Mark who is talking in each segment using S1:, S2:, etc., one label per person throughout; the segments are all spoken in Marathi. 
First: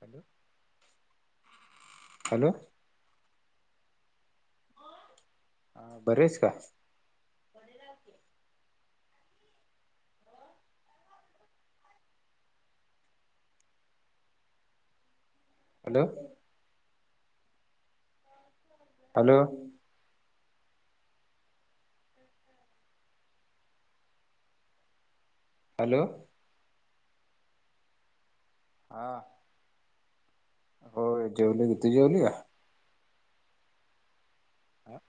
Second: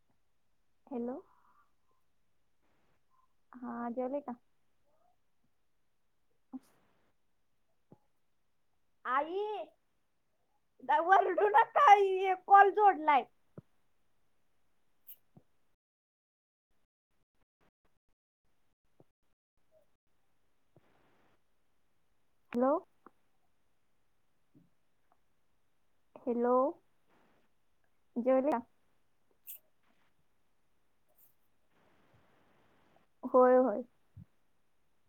S1: हॅलो.
S2: हॅलो.
S1: हॅलो.
S2: हा जेवले का?
S1: बरेच का?
S2: आई वरडू न का कॉल जोडलाय.
S1: Hello. Hello.
S2: Hello.
S1: Hello.
S2: Hello जवर
S1: हा. हो जेवली किती जेवली या.
S2: होय होय.
S1: ह.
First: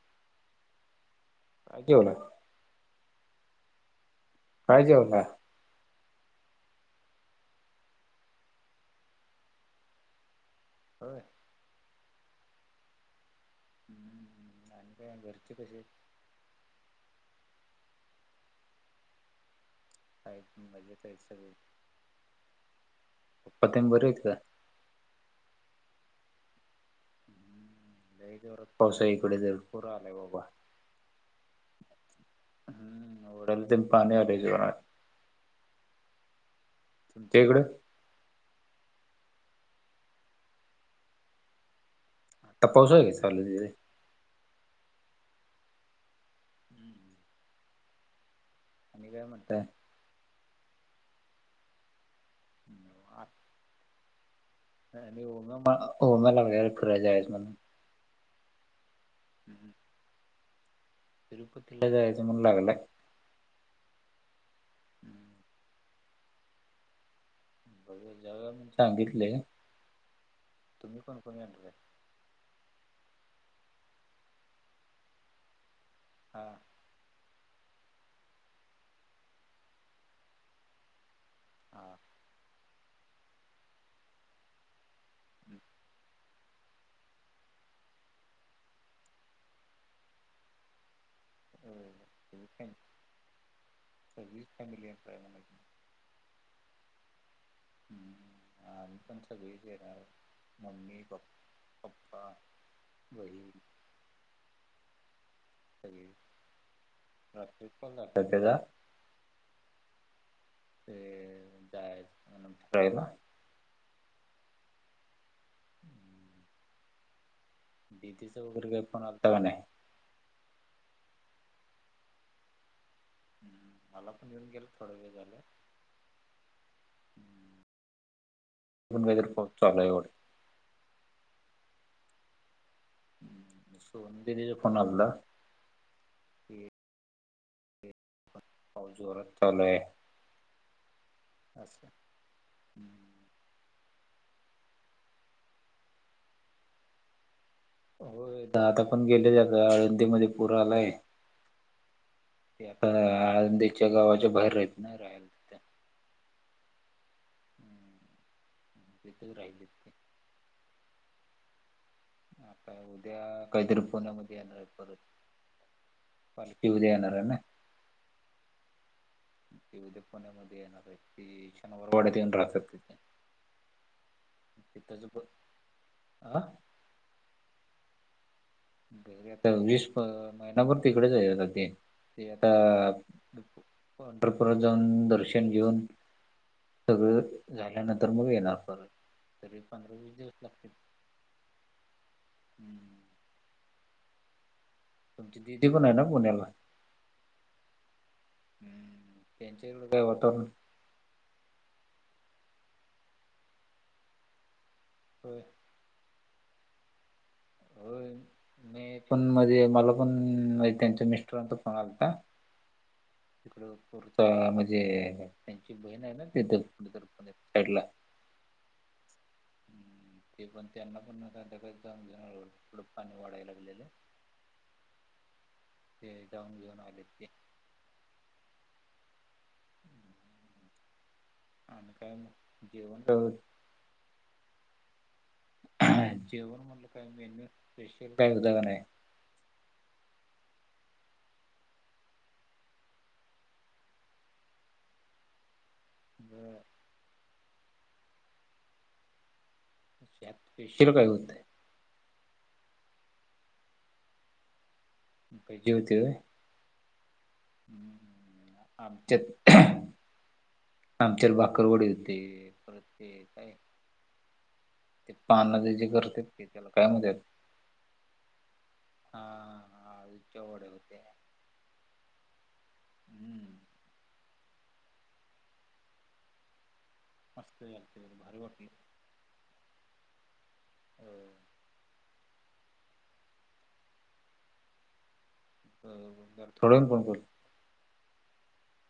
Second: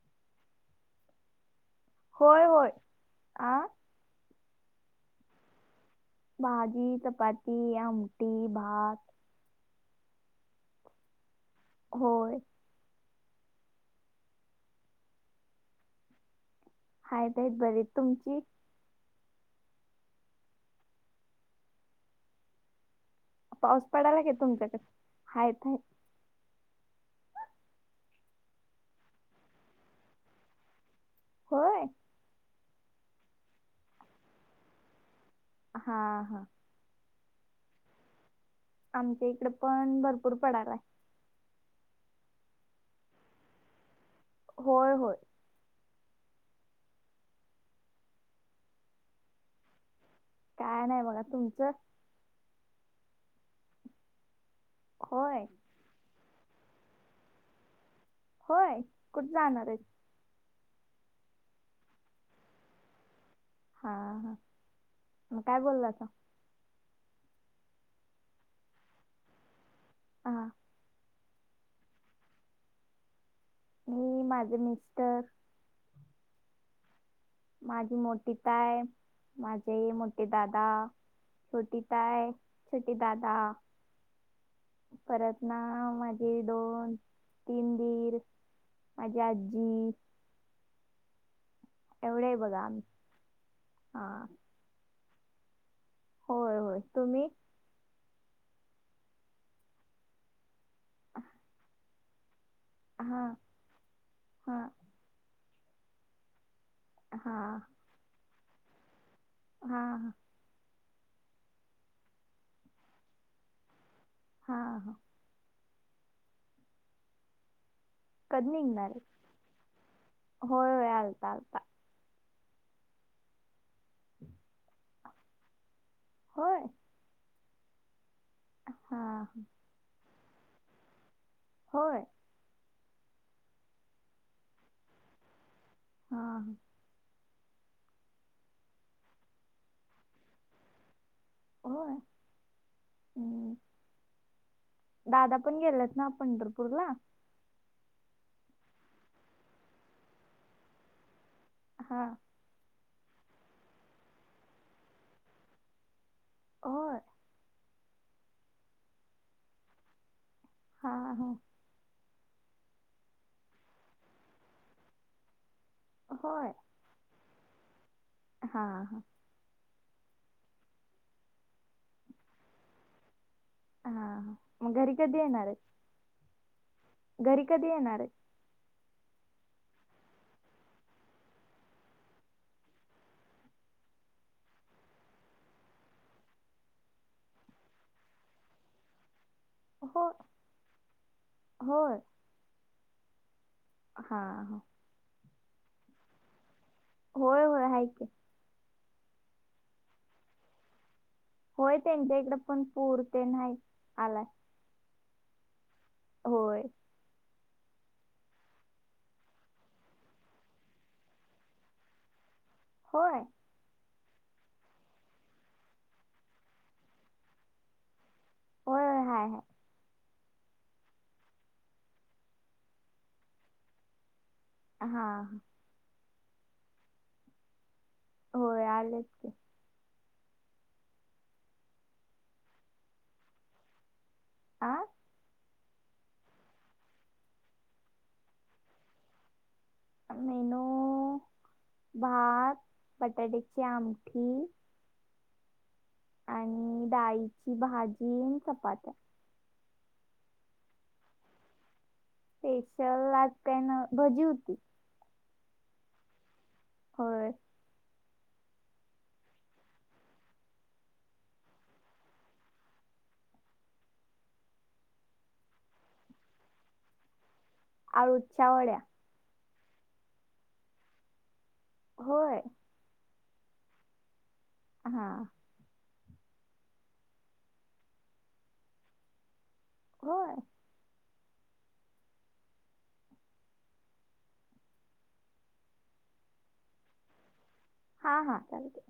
S1: कावला
S2: होय होय आ.
S1: काहिजेव ना.
S2: भाजी चपाती आमठी भात.
S1: हो.
S2: होय.
S1: हम्म आणि काय घरचे कशी?
S2: हायत बर. तुमची?
S1: का म्हजे ते सगळे. पप्पा
S2: पाऊस
S1: तेन बरे आहेत
S2: पडायला का तुमच्याकडे आहेत.
S1: लई जोरात पाऊस आहे इकडं पूर आलाय बाबा.
S2: होय.
S1: हम ओढ्याला तीन पाणी आले जोरात.
S2: हा हा.
S1: हेकडं.
S2: आमच्या इकडे पण भरपूर पडलाय.
S1: त पाऊसं हाय काय चालू तिकडे.
S2: होय होय.
S1: आणि काय म्हणतय.
S2: काय नाही बघा तुमचं.
S1: आणि
S2: होय
S1: ओमा ओम्याला वगैरे फिरायच्या आहे म्हणून.
S2: होय कुठ जाणार आहे.
S1: तिरपतीला जायचं म्हणला लागलंय.
S2: हा हा मग काय बोलासा.
S1: जाऊया म्हणून सांगितले
S2: हा
S1: तुम्ही कोण कोण येणार हाय.
S2: मी माझं मिस्टर.
S1: हा.
S2: माझी मोठी ताय माझे मोठे दादा. छोटी
S1: हा
S2: ताय छोटे दादा.
S1: [inaudible]
S2: परत ना मा ही दोन तीन वीर माझी आजी. एवढे हाय
S1: सगळी
S2: बघा हा.
S1: फॅमिय [unintelligible]
S2: होय होय तुम्ही.
S1: हम्म [inaudible] आणि् पण सगळी येणार मम्मी पप् पप्पा
S2: हा
S1: बहीण.
S2: हा. हा
S1: रात्रीच कॉल झालता त्याचा.
S2: हा हा.
S1: ते जायच म्हणून फिरायला.
S2: हां हां.
S1: दिदीचा
S2: कधी
S1: वगैरे काही
S2: निघणार
S1: फोन आलता का नाही
S2: आहे होय होय आलता आलता.
S1: हम्म मला पण येऊन गेल थोड वेळ झाले.
S2: होय. हा
S1: कुणाचा तरी फोन चालू आहे वाटतं.
S2: होय.
S1: सोनू दीदीचा फोण आलता.
S2: हा ह.
S1: की पाऊस जोरात चालू आहे.
S2: होय
S1: असं.
S2: हम्म. दादा पण गेलेच ना पंढरपूर ला.
S1: हो दादा पण गेले आता आळंदीमध्ये पूर आलाय.
S2: हा.
S1: ता आळंदीच्या गावाच्या बाहेर राहला.
S2: होय.
S1: तिथच राहिली.
S2: हा हा.
S1: काय उद्या काहीतरी पुण्यामध्ये येणार आहेत परत.
S2: होय.
S1: पाली उद्या येणार आहे नाय.
S2: हा हा.
S1: ते उद्या पुण्यामध्ये येनार आहे, ते शनिवार वाड्यात येऊन राहतात तिथ.
S2: हां.. हा. मग घरी
S1: तिथला जा
S2: कधी
S1: प,
S2: येणार आहे?
S1: हं?
S2: घरी कधी येणार आहे?
S1: आता वीस महिना्यापर तिकडेच आहे आता ते, ते आता पंढरपुरला जाऊन दर्शन घेऊन. सगळं झाल्यानंतर मग येणार परत, तरी पंधरा
S2: हो
S1: वीस दिवस लागतील.
S2: होय.
S1: हम्म.
S2: हा ह.
S1: आमची दिदी पण आहे ना पुण्याला.
S2: होय होय हाय कि.
S1: हम्म त्यांच्या इथं वातावरण
S2: होय त्यांच्या इकडे पण पुर ते नाही आला.
S1: होय.
S2: होय.
S1: होय मी पण मध्ये, मला पण त्यांच्या मिस्टरांचा फोन आलता.
S2: होय.
S1: तिकड पुरत, म्हणजे त्यांची बहीण आहे ना तिथ कुठ. पडला.
S2: होय हाय हाय.
S1: ते पण त्यांना पण जाऊ थड पाणी वाढायला गेलेलं.
S2: हा.
S1: ते जाऊन घेऊन आलेत ते.
S2: होय आलेत ते.
S1: आणि काय जेवण [unintelligible]
S2: आं?
S1: जेवण म्हणलं काही मेन्यू स्पेशल काही उदाण [unintelligible] आहे.
S2: मेनू भात, बटाट्याची आमटी.
S1: बर.
S2: चाईची भाजी आणि चपात्या.
S1: [unintelligible] श पींशे रुपये होत आहे.
S2: स्पेशल आज का नाय, भजी होती.
S1: भजी होते होय?
S2: होय.
S1: आमच्यात, आमच्यात भाकररवडी होती. ते काय? ते पानाच जे करत्यात त्याला काय म्हणत्यात?
S2: आळुच्या वड्या.
S1: हा आलूच्या वड्या होत्या.
S2: होय.
S1: हम्म.
S2: हा.
S1: मस्त झाल [unintelligible] भारी वाटे.
S2: होय.
S1: अ र थोड कोण करल [unintelligible]
S2: हा हा चालते.